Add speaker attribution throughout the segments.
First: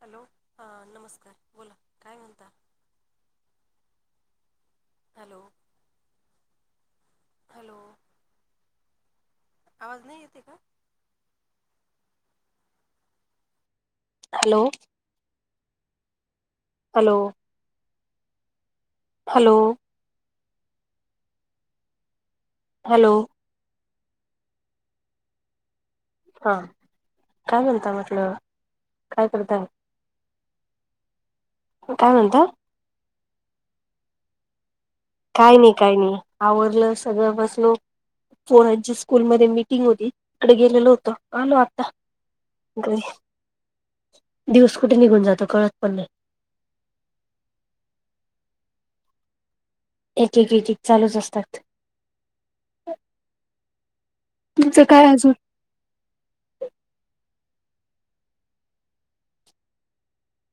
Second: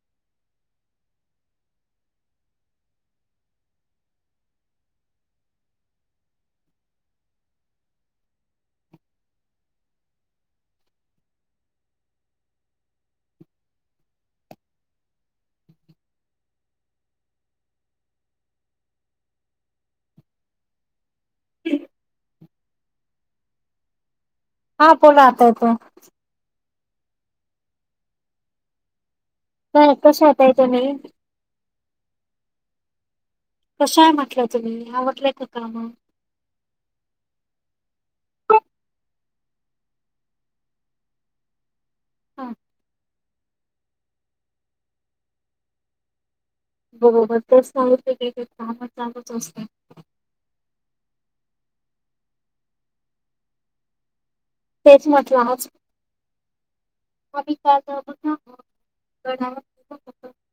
Speaker 1: Hello अ नमस्कार बोला काय म्हणता? Hello hello. आवाज नाई येतेय का? हॅलो. हॅलो. हॅलो. हॅलो.
Speaker 2: हा बोला आता येतोय.
Speaker 1: हा काय बोलताय म्हटलं? काय करताय
Speaker 2: हं कसा आहे ताई तुम्हीं?
Speaker 1: काय म्हणता?
Speaker 2: कशाय म्हटलं तुम्ही? आवरले का
Speaker 1: काय नाय
Speaker 2: काम?
Speaker 1: काय नाय आवरलं सगळं बसलो पोरांची स्कू स्कूल मध्ये मिटिंग होती. तिकडे गेलेलो होतो आलो आत्ता
Speaker 2: हा
Speaker 1: इकड़े. दिवस कुठे निघून जातो कळतं पण नाहीं.
Speaker 2: [unintelligible]
Speaker 1: एक एक एकच चालूच असतात. तुमचं काय
Speaker 2: तेच
Speaker 1: अजून
Speaker 2: म्हटलं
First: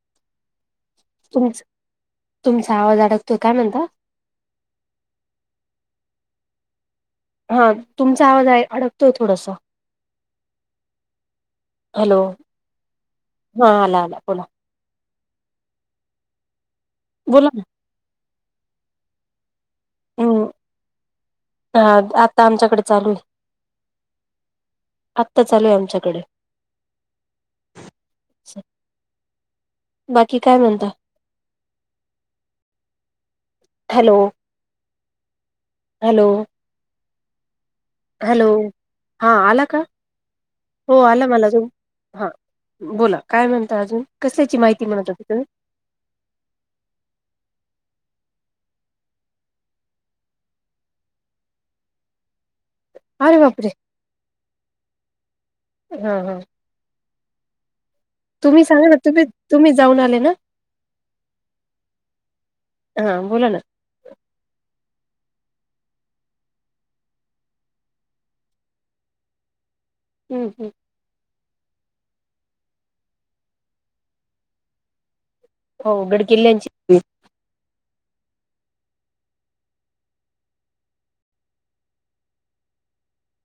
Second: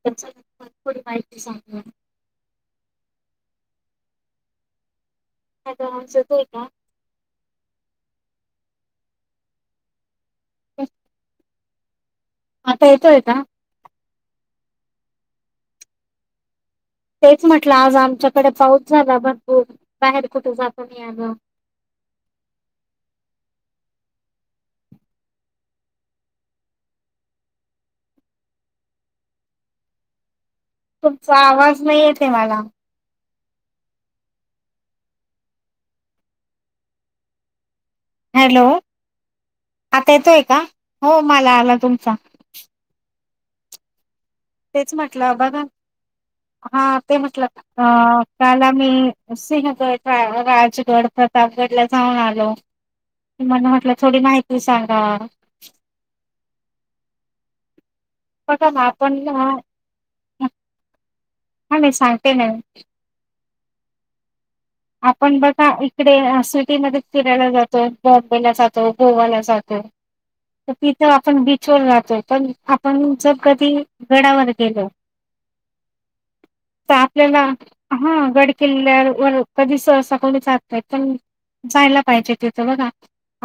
Speaker 2: [unintelligible] [unintelligible]
Speaker 1: तुमच
Speaker 2: सांगणार.
Speaker 1: तुमचा आवाज अडकतोय काय म्हणताय?
Speaker 2: [unintelligible] येतो आहे कां?
Speaker 1: हा तुमचा आवाज आय अडकतोय थोडंसं.
Speaker 2: [unintelligible]
Speaker 1: हॅलो
Speaker 2: आता येतोय का?
Speaker 1: हा आला आला बोला.
Speaker 2: तेच
Speaker 1: बोला ना
Speaker 2: म्हटलं आज आमच्याकडे पाऊस झाला भर
Speaker 1: हम्म हा आता आमच्याकडे चालूय. आत्ता चालूय आमच्याकडे. बा
Speaker 2: तुमचा आवाज नाही येथ मला
Speaker 1: हॅलो. हॅलो. हॅलो. हा आला का
Speaker 2: आता येतोय का?
Speaker 1: हो आला मला
Speaker 2: तुमचा.
Speaker 1: हा बोला. काय म्हणता अजून. कसल्याची माहिती
Speaker 2: तेच
Speaker 1: म्हणत होती
Speaker 2: म्हटलं
Speaker 1: तुम्ही
Speaker 2: बघा हा ते म्हटलं. काल आम्ही सिंहगड राजगड प्रतापगड ला जाऊन आलो.
Speaker 1: अरे बापरे
Speaker 2: म्हणून म्हटलं थोडी माहिती सांगा
Speaker 1: हा हा
Speaker 2: प
Speaker 1: तुम्ही
Speaker 2: का ना
Speaker 1: सांगा
Speaker 2: आपण
Speaker 1: तुम्ही
Speaker 2: ना
Speaker 1: तुम्ही जाऊन आले ना
Speaker 2: [unintelligible] हा मी सांगते ना
Speaker 1: हा बोला ना
Speaker 2: आपण बघा इकडे सिटीमध्ये फिरायला जातो बॉम्बेला जातो गोवाला जातो
Speaker 1: हम्म, हम्म.
Speaker 2: तर तिथ आपण बी चर राहतोय पण आपण जर कधी गडावर गेलो
Speaker 1: हो गड किल्ल्यांची
Speaker 2: तर आपल्याला हा गड किल्ल्यावर कधी सहसा कोणी चालतंय पण जायला पाहिजे तिथं बघा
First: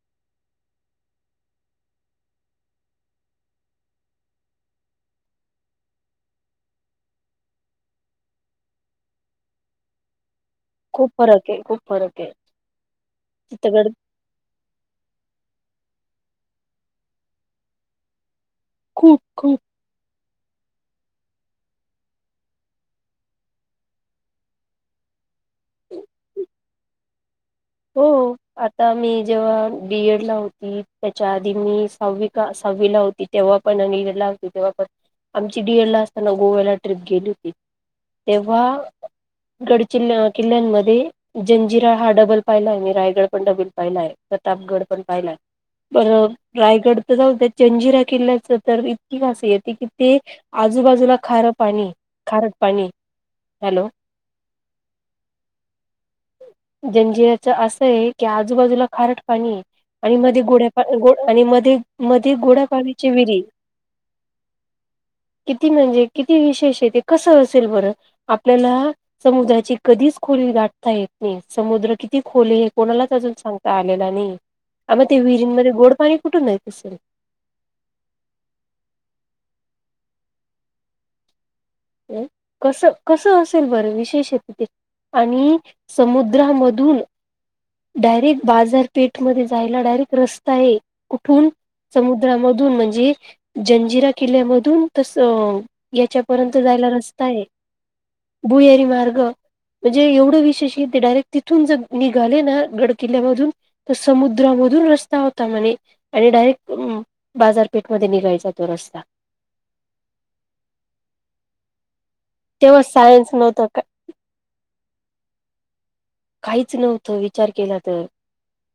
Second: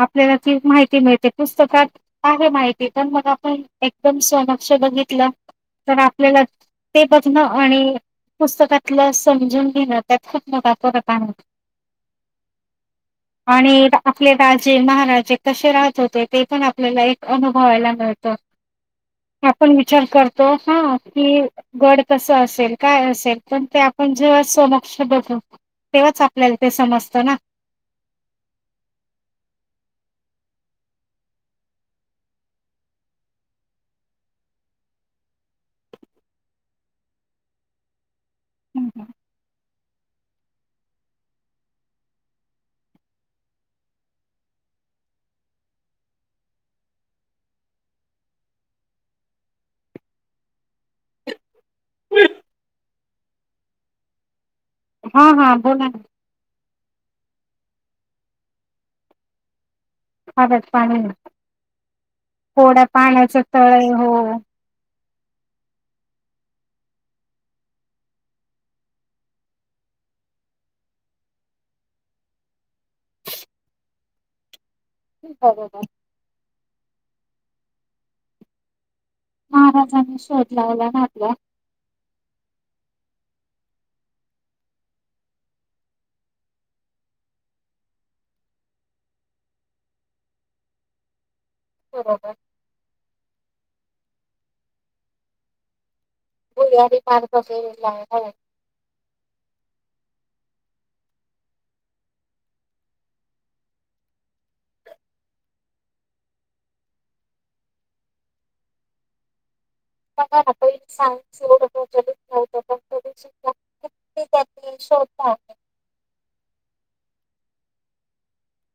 Speaker 2: आपल्याला ती माहिती मिळते पुस्तकात आहे माहिती पण मग आपण एकदम समक्ष बघितलं तर आपल्याला ते बघणं आणि पुस्तकातलं समजून घेणं त्यात खूप मोठा फरक
Speaker 1: खूप फरक आहे खूप फरक आहे तिथं गड
Speaker 2: आणि आपले राजे महाराजे कसे राहत होते ते पण आपल्याला एक अनुभवायला मिळत
Speaker 1: खूप खूप
Speaker 2: आपण विचार करतो तो हा कि गड कस असेल काय असेल पण ते आपण जेव्हा समक्ष बघू तेव्हाच आपल्याला ते समजतं ना
Speaker 1: हो आता मी जेव्हा बीएड ला होती त्याच्या आधी मी सहावी का सातवी हवी लावती तेव्हा पण आणि लावती तेव्हा पण [unintelligible] [unintelligible] आमची डीएड ला असताना गोव्याला ट्रिप गेली होती तेव्हा गडचिल्या किल्ल्यांमध्ये जंजिरा हा डबल पाहिलाय मी रायगड पण नववीत पाहिलाय प्रतापगड पण पाहिलाय बर रायगड तर जाऊ त्या जंजिरा किल्ल्याच तर इतकीस [unintelligible] येते की ते आजूबाजूला खार पाणी खार पाणी हॅलो
Speaker 2: हा हा बोला ना
Speaker 1: जंजिराच असं आहे की आजूबाजूला खारट पाणी आणि मध्ये
Speaker 2: खाऱ्यात
Speaker 1: गोड्या
Speaker 2: पाणी
Speaker 1: आणि मध्ये मध्ये
Speaker 2: कोड्या
Speaker 1: गोड्यापाडीची
Speaker 2: पाण्याच
Speaker 1: विरी [inaudible]
Speaker 2: तळ आहे हो
Speaker 1: [unintelligible] [inaudible] किती म्हणजे किती विशेष आहे ते कस असेल बर आपल्याला समुद्राची कधी खोली गाठता येत समुद्र कि [unintelligible] खोले हे कोणालाच अजून सांगता आलेला नाही आणि ते विहिरींमध्ये
Speaker 2: बरोबर
Speaker 1: गोड पाणी कुठून कसंय
Speaker 2: महाराजांनी शोध लावला ना आपल्या
Speaker 1: अ कस कस असेल बरं विशेष आहे तिथे आणि समुद्रांमधून डायरेक्ट बाजारपेठ मध्ये जायला डायरेक्ट रस्ता आहे कुठून
Speaker 2: बरोबर
Speaker 1: समुद्रामधून म्हणजे जंजिरा किल्ल्यामधून तसं याच्यापर्यंत [unintelligible] जायला
Speaker 2: भुयारी
Speaker 1: रस्ता
Speaker 2: मार्ग
Speaker 1: आहे
Speaker 2: गेलेला आहे हो
Speaker 1: भुहेरी मार्ग म्हणजे एवढं विशेष ते डायरेक्ट तिथून ज निघाले ना गडकिल्ल्यामधून तर समुद्रामधून रस्ता होता म्हणे आणि डायरेक्ट म बाजारपेठ मध्ये निघायचा तो रस्ता [unintelligible]
Speaker 2: [inaudible]
Speaker 1: तेव्हा
Speaker 2: तरी
Speaker 1: सायन्स
Speaker 2: सुद्धा
Speaker 1: नव्हतं का
Speaker 2: किती त्यांनी शोध लावले
Speaker 1: काहीच नव्हतं विचार केला तर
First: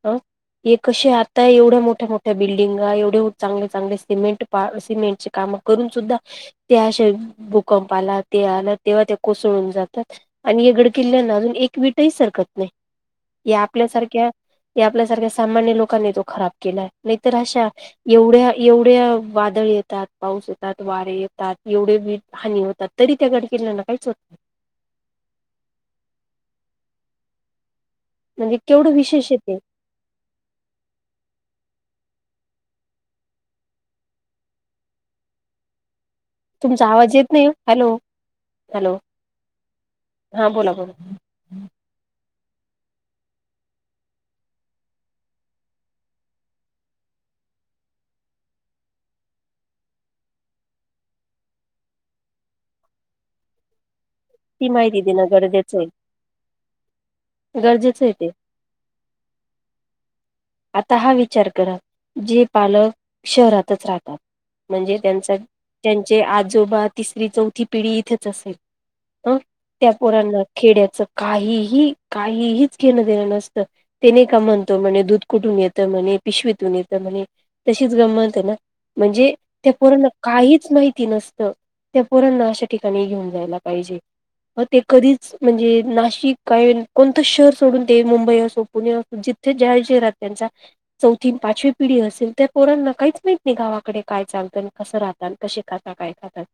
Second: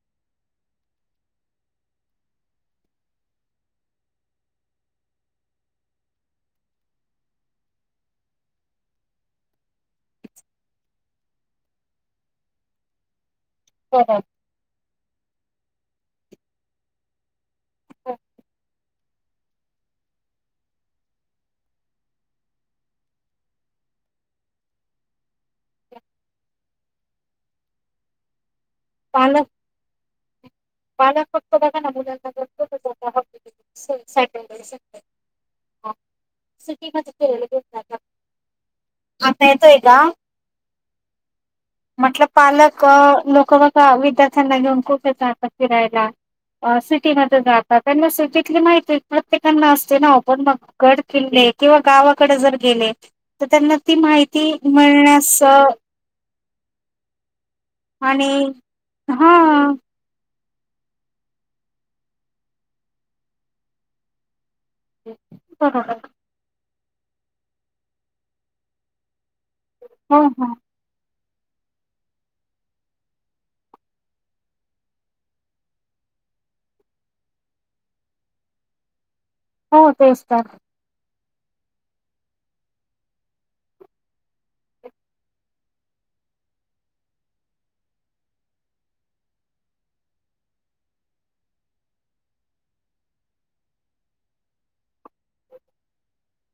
Speaker 1: अं हे कसे आता एवढ्या मोठ्या मोठ्या बिल्डिंगा एवढे चांगले चांगले सिमेंट पार सिमेंटचे काम [unintelligible] करून सुद्धा ते अशे भूकंप आला ते आला तेव्हा ते कोसळून जातात आणि गड किल्ल्याना अजून [unintelligible] काहीच हरकत नाही ते
Speaker 2: बरोबर
Speaker 1: आपल्यासारख्या ते आपल्यासारख्या सामान्य लोक लोकां तो खराब केला नाही तरर अशा एवढ्या एवढ्या वादळ येतात पाऊस येतात वारे येतात एवढे वी हानी होतात तरी त्या गड किल्याना काहीच होत [inaudible] म्हणजे केवढं विशेष ये
Speaker 2: पालक
Speaker 1: ते.
Speaker 2: पालक [inaudible]
Speaker 1: तुमचा
Speaker 2: सिटीमध्ये
Speaker 1: आवाज येत
Speaker 2: फिरायला
Speaker 1: नाही ओ
Speaker 2: घेऊन जातात.
Speaker 1: हॅलो. हॅलो
Speaker 2: आता येतोय का
Speaker 1: हा बोला बोला
Speaker 2: म्हटल. पालक लोक बघा विद्यार्थ्यांना घेऊन खूप येतात फिरायला अ सिटीमध्ये राहतात त्यांना सिटीतली माहिती प्रत्येकना असते ना पण मग गड किल्ले किंवा गावाकडं जर गेले तर त्यांना ती माहिती ती
Speaker 1: माहिती देणं
Speaker 2: मिळण्यास
Speaker 1: गरजेचं आहे गरजेचं आहे ते
Speaker 2: आणि हं.
Speaker 1: आता हा विचार करा जे पालक शहरातच राहतात. म्हणजे त्यांचा
Speaker 2: बरोबर
Speaker 1: त्यांचे आजोबात तिसरी चौथी पिढी इथेच असेल ह त्या
Speaker 2: हो
Speaker 1: पोरांना
Speaker 2: हो
Speaker 1: खेड्याच काहीही काहीहीच घेणं देणं नसतं तेने का म्हणतो [unintelligible] दूध. कुठून येत म्हणे पिशवतून येत म्हणे तशीच गमत हे ना म्हणजे त्या
Speaker 2: हो
Speaker 1: पोरांना
Speaker 2: तेच तर
Speaker 1: काहीच माहिती नसतं त्या पोरांना अशा ठिकाणी घेऊन जायला पाहिजे. ते कधीच म्हणजे नाशिक काय कोणतं शहर सोडून ते मुंबई असो पुणे असो जिथ [unintelligible] त्यांचा चौथी न पाचवी पिढी असेल त्या पोर ना काहीच माहत नाही गावाकडे काय चालतं आणि कसं राह. कशे खातात काय खातात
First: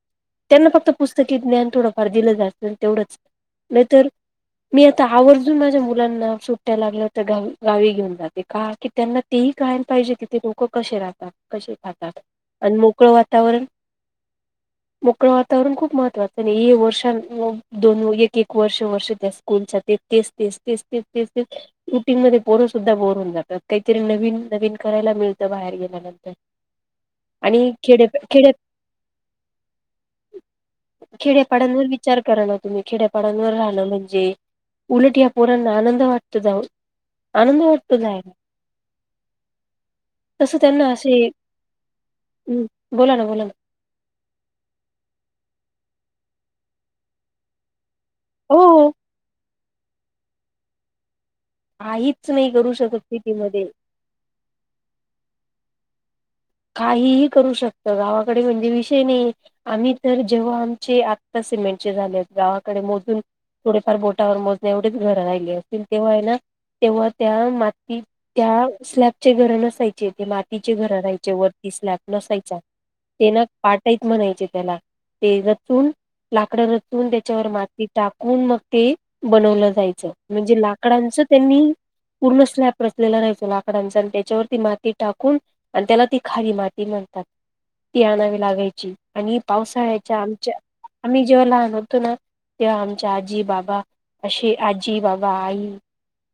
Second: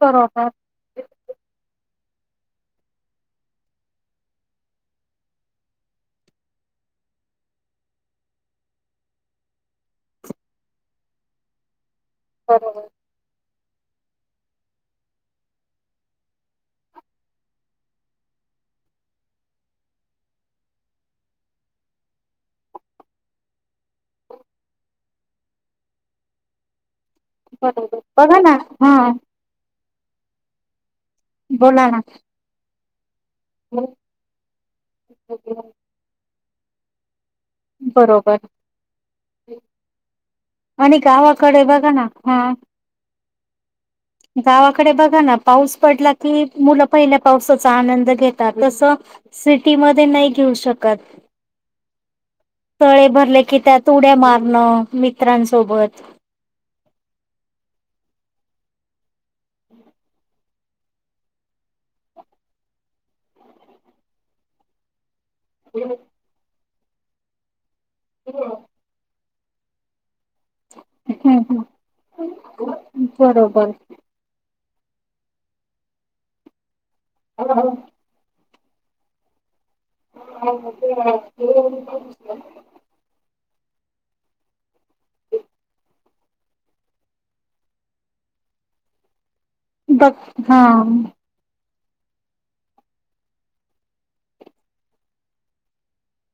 Speaker 2: बरोबर.
Speaker 1: त्यांना फक्त पुस्तकी ज्ञान थोडं. [unintelligible] तेवढंच नाहीतर मी आता आवर्जून माझ्या मुलांना सुट्टया लागल्या तर गावी गावी घेऊन जाते का की त्यांना तेही कळायला पाहिजे कि ते लोक कसे राहतात कसे? आता आण
Speaker 2: बरोबर
Speaker 1: मोकळं वातावरण मोकळ वातावरण खूप महत्त्वाचं नी वर्ष दोन एक एक वर्ष वर्ष त्या स्कूल तेच तेच तेच तेच तेच रुटिंग म पोरसुद्धा बोर होऊन जातात काहीतरी नवीन नवीन करायला मिळतं बाहेर गेल्यानंतर आणि
Speaker 2: बरोबर
Speaker 1: खेड्यात
Speaker 2: बघा
Speaker 1: खेड्यात.
Speaker 2: ना हा
Speaker 1: खेड्यापाड्यांवर
Speaker 2: बोला ना
Speaker 1: विचार करा ना तुम्ही खेड्यात [unintelligible] राहण म्हणजे उलट या पोरांना आनंद वाटत जाऊन. आनंद वाटत जायला.
Speaker 2: बरोबर
Speaker 1: तस त्यांना
Speaker 2: आणि
Speaker 1: असे
Speaker 2: गावाकडे बघा ना हा
Speaker 1: बोला ना बोला ना.
Speaker 2: गावाकडे बघा ना पाऊस पडला की मुलं पहिल्या पावसाचा आनंद घेतात तस
Speaker 1: हो
Speaker 2: सिटी मध्ये नाही घेऊ शकत.
Speaker 1: काहीच नाही करू शकत
Speaker 2: तळे भरले की
Speaker 1: सिटीमध्ये
Speaker 2: त्यात उड्या मारणं मित्रांसोबत
Speaker 1: काहीही करू शकत गावाकडे म्हणजे विषय नाही आम्ही तर जेव्हा आमचे आत्ता सिमेटचे झाले गावाकडे मोजून थोडेफार बोटावर मोजणे एवढेच घर आहेत. तेव्हा आहे तेव्हा त्या माती त्या स्लॅपचे घर नसायचे. ते मातीचे घर राहायचे
Speaker 2: हम्म, हम्म.
Speaker 1: वरती स्लॅप नसायचा ते ना
Speaker 2: बरोबर
Speaker 1: पाटयत म्हणायचे त्याला ते रचून लाकड रचून त्याच्यावर माती टाकून मग ते बनवलं जात. जायचं म्हणजे लाकडांच त्यांनी पूर्ण स्लॅप रचलेल जायचं. कडांचा त्याच्यावर माती टाकून आणि त्याला ती खाली माती म्हणतात ती आणावी लागायची आणि
Speaker 2: बघ
Speaker 1: पावसाळ्याच्या आमच्या
Speaker 2: हा
Speaker 1: आम्ही जेव्हा लहान होतो. तुन ते आमच्या आजी बाबा अशी आजी बाबा आई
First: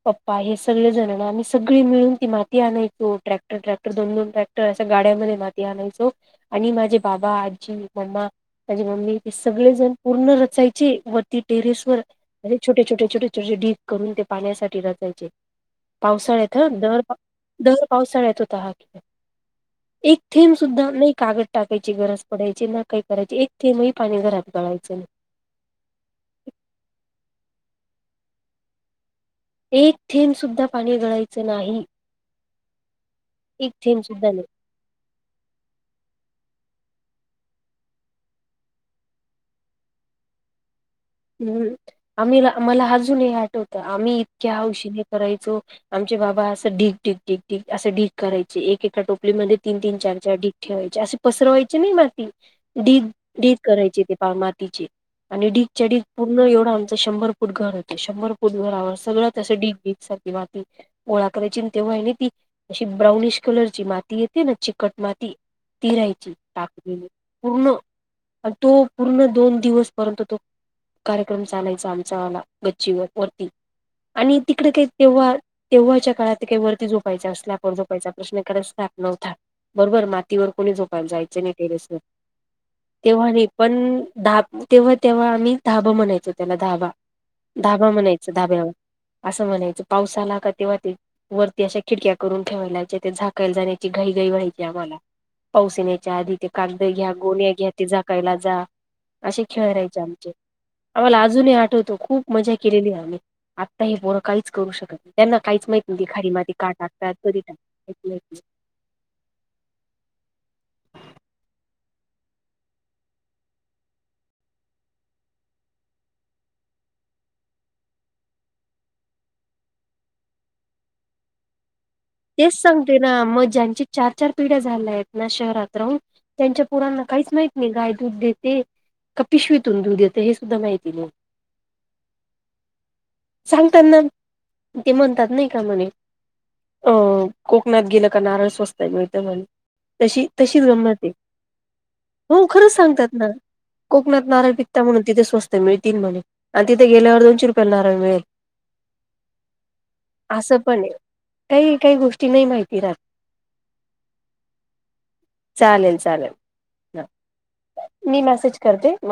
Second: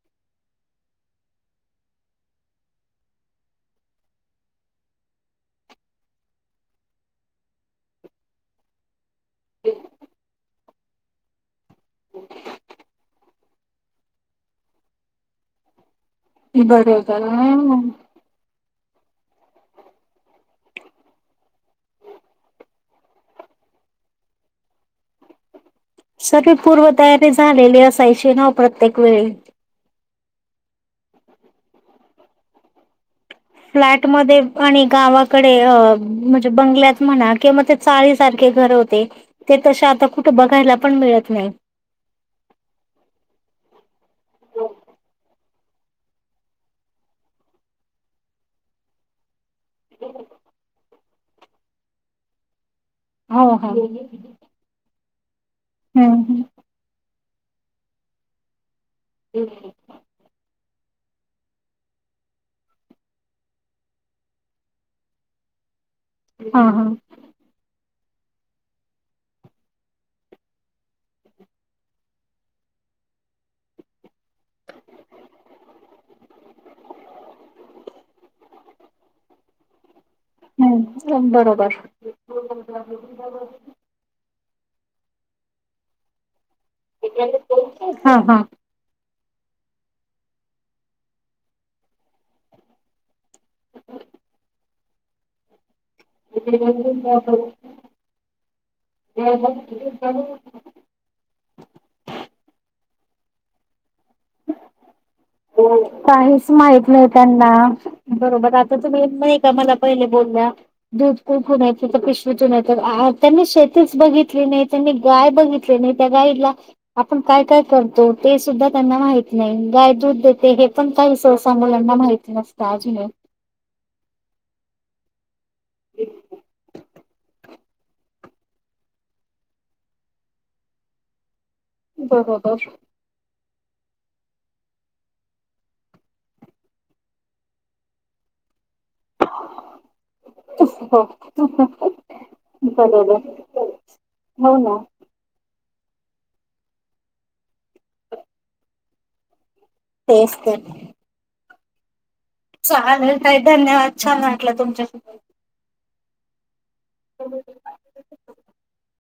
Speaker 1: पप्पा हे सगळ जण ना आम्ही सगळी मिळून ती माती आणायचो ट्रॅक्टर ट्रॅक्टर दोन दोन ट्रॅक्टर अस गाड्यामध्ये माती आणायचो आणि माझे बाबा आजी मम्मा त्याझ मम्मी सगळेजण पूर्ण रचायची वरती टेरेस वर म्हण छोटे छोटे छोटे छोटे ढिग करून ते पाण्यासाठी रचायचे. पावसाळ्यात हं
Speaker 2: बरोबर
Speaker 1: दर पावसाळ्यात होतो हात. [inaudible] एक थेंब सुद्धा नाही कागद टाकायची गरज पडायची ना काही करायची एक थेंबही पाणी घरात गळायचे
Speaker 2: सगळी पूर्वतयाने झालेली असायची नाव प्रत्येक वेळी
Speaker 1: एक थेंब सुुद्धा पाणी गळायचं नाही एक थेंब सुद्धा
Speaker 2: फ्लॅटमध्ये
Speaker 1: नाही.
Speaker 2: आणि गावाकडे अ म्हणजे बंगल्यात म्हणा चाळी सारखे घरे होते ते आता कुठे बघायला पण मिळत नाही
Speaker 1: हम्म आम्ही मला अजूनही आठवतं आम्ही इतक्या हावशीने करायचो आमचे बाबा असं ढिग ढिग ढिग ढिग असं ढिग करायचे एक एका टोपलीमध्ये तीन तीन चार चार ढिग ठेवायचे असे पसरवायचे नाही माती ढिग
Speaker 2: हो
Speaker 1: ढिग
Speaker 2: हो हम्म
Speaker 1: करायचे ते पा मातीचे आणि डीगच्या डीग
Speaker 2: हम्म
Speaker 1: तेवढं आमचं शंभर फूट घर होत शंभर फुट घरावर सगळं तसं ढिग बीक सारख वाह गोळा करायचे तेव्हा नाही ती अशी ब्राउनिश कलरची माती येते ना चिकट माती ति राहायची
Speaker 2: हा हा
Speaker 1: टाकदीली पूर्ण आणि तो पूर्ण दोन दिवस पर्यंत तो कार्यक्रम चालायचा आमचाला गच्ची वर वरती आणि तिकडे काही तेव्हा तेव्हाच्या काळात काही वरती झोपायच असल्या आपण झोपायचा प्रश्न कारण स्लॅप गवतात बरोबर मातीवर कोणी झोपायला
Speaker 2: हम्म
Speaker 1: जायच नाही
Speaker 2: बरोबर
Speaker 1: टेरेस वर तेव्हा नाही पण दहा तेव्हा तेव्हा आम्ही धाबा म्हणायचो त्याला धाबा धाबा म्हणायच
Speaker 2: हा
Speaker 1: धाब्यावर असं म्हणायचं पावसाला का तेव्हा ते वरती अशा खिडक्या करून ठेवायला लायच्या त्या झाकायला जाण्याची काही घाई थंडी व्हायची आम्हाला पाऊस त्याच आधी ते कागद घ्या गोन घ्या ते झाकायला जा असे खेळ राहायचे
Speaker 2: हा
Speaker 1: आमचे आम्हाला अजूनही आठवतो खूप मज्जा केलेली आहे आम्ही आता हे पोरं काहीच करू शकत नाही त्यांना काहीच
Speaker 2: हो
Speaker 1: माहित नाही ते खारी
Speaker 2: काहीच
Speaker 1: माती का
Speaker 2: माहित नाही
Speaker 1: टाकतात कधी
Speaker 2: त्यांना
Speaker 1: टाकतात काहीच माहित नाही.
Speaker 2: बरोबर आता तुम्ही नाही का मला पहिले बोल ूपू खूप [unintelligible] तिथ पिशवीत तुन त्यांनी शेतीच बघितली नाही त्यांनी गाय बघितली नाही त्या गाईला आपण काय काय करतो ते सुद्धा त्यांना माहित नाही गाय दूध देते हे पण काही सहसा मुलांना माहित
Speaker 1: तेच
Speaker 2: नसतं
Speaker 1: सांगते
Speaker 2: अजूनही
Speaker 1: ना मग ज्यांची चार चार पिढ्या झाल्या आहेत ना शहरात राहुन त्यांच्या पोरांना काहीच माहित मग गाय दूध देते का पिशवीतून दूध देते हे सुद्धा माहिती नाही
Speaker 2: बरोबर
Speaker 1: सांगताना ते म्हणतात नाही का म्हणे अं कोकणात गेलं का नारळ स्वस्त आहे मिळतं म्हणे तशी तशीच
Speaker 2: हो
Speaker 1: गमंत हो खरंच सांगतात
Speaker 2: बरोबर
Speaker 1: ना कोकणात नारळ
Speaker 2: हो ना
Speaker 1: पित्ता म्हणून तिथे स्वस्त मिळतील म्हणे आणि तिथे गेल्यावर दोनशे रुपयला नाराळ मिळेल
Speaker 2: तेच तर
Speaker 1: असं पण आहे काही काही गोष्टी नाही माहिती राहत
Speaker 2: चालेल ताई धन्यवाद छान वाटलं तुमच्यासाठी
Speaker 1: चालेल चालेल मी मेसेज करते मग.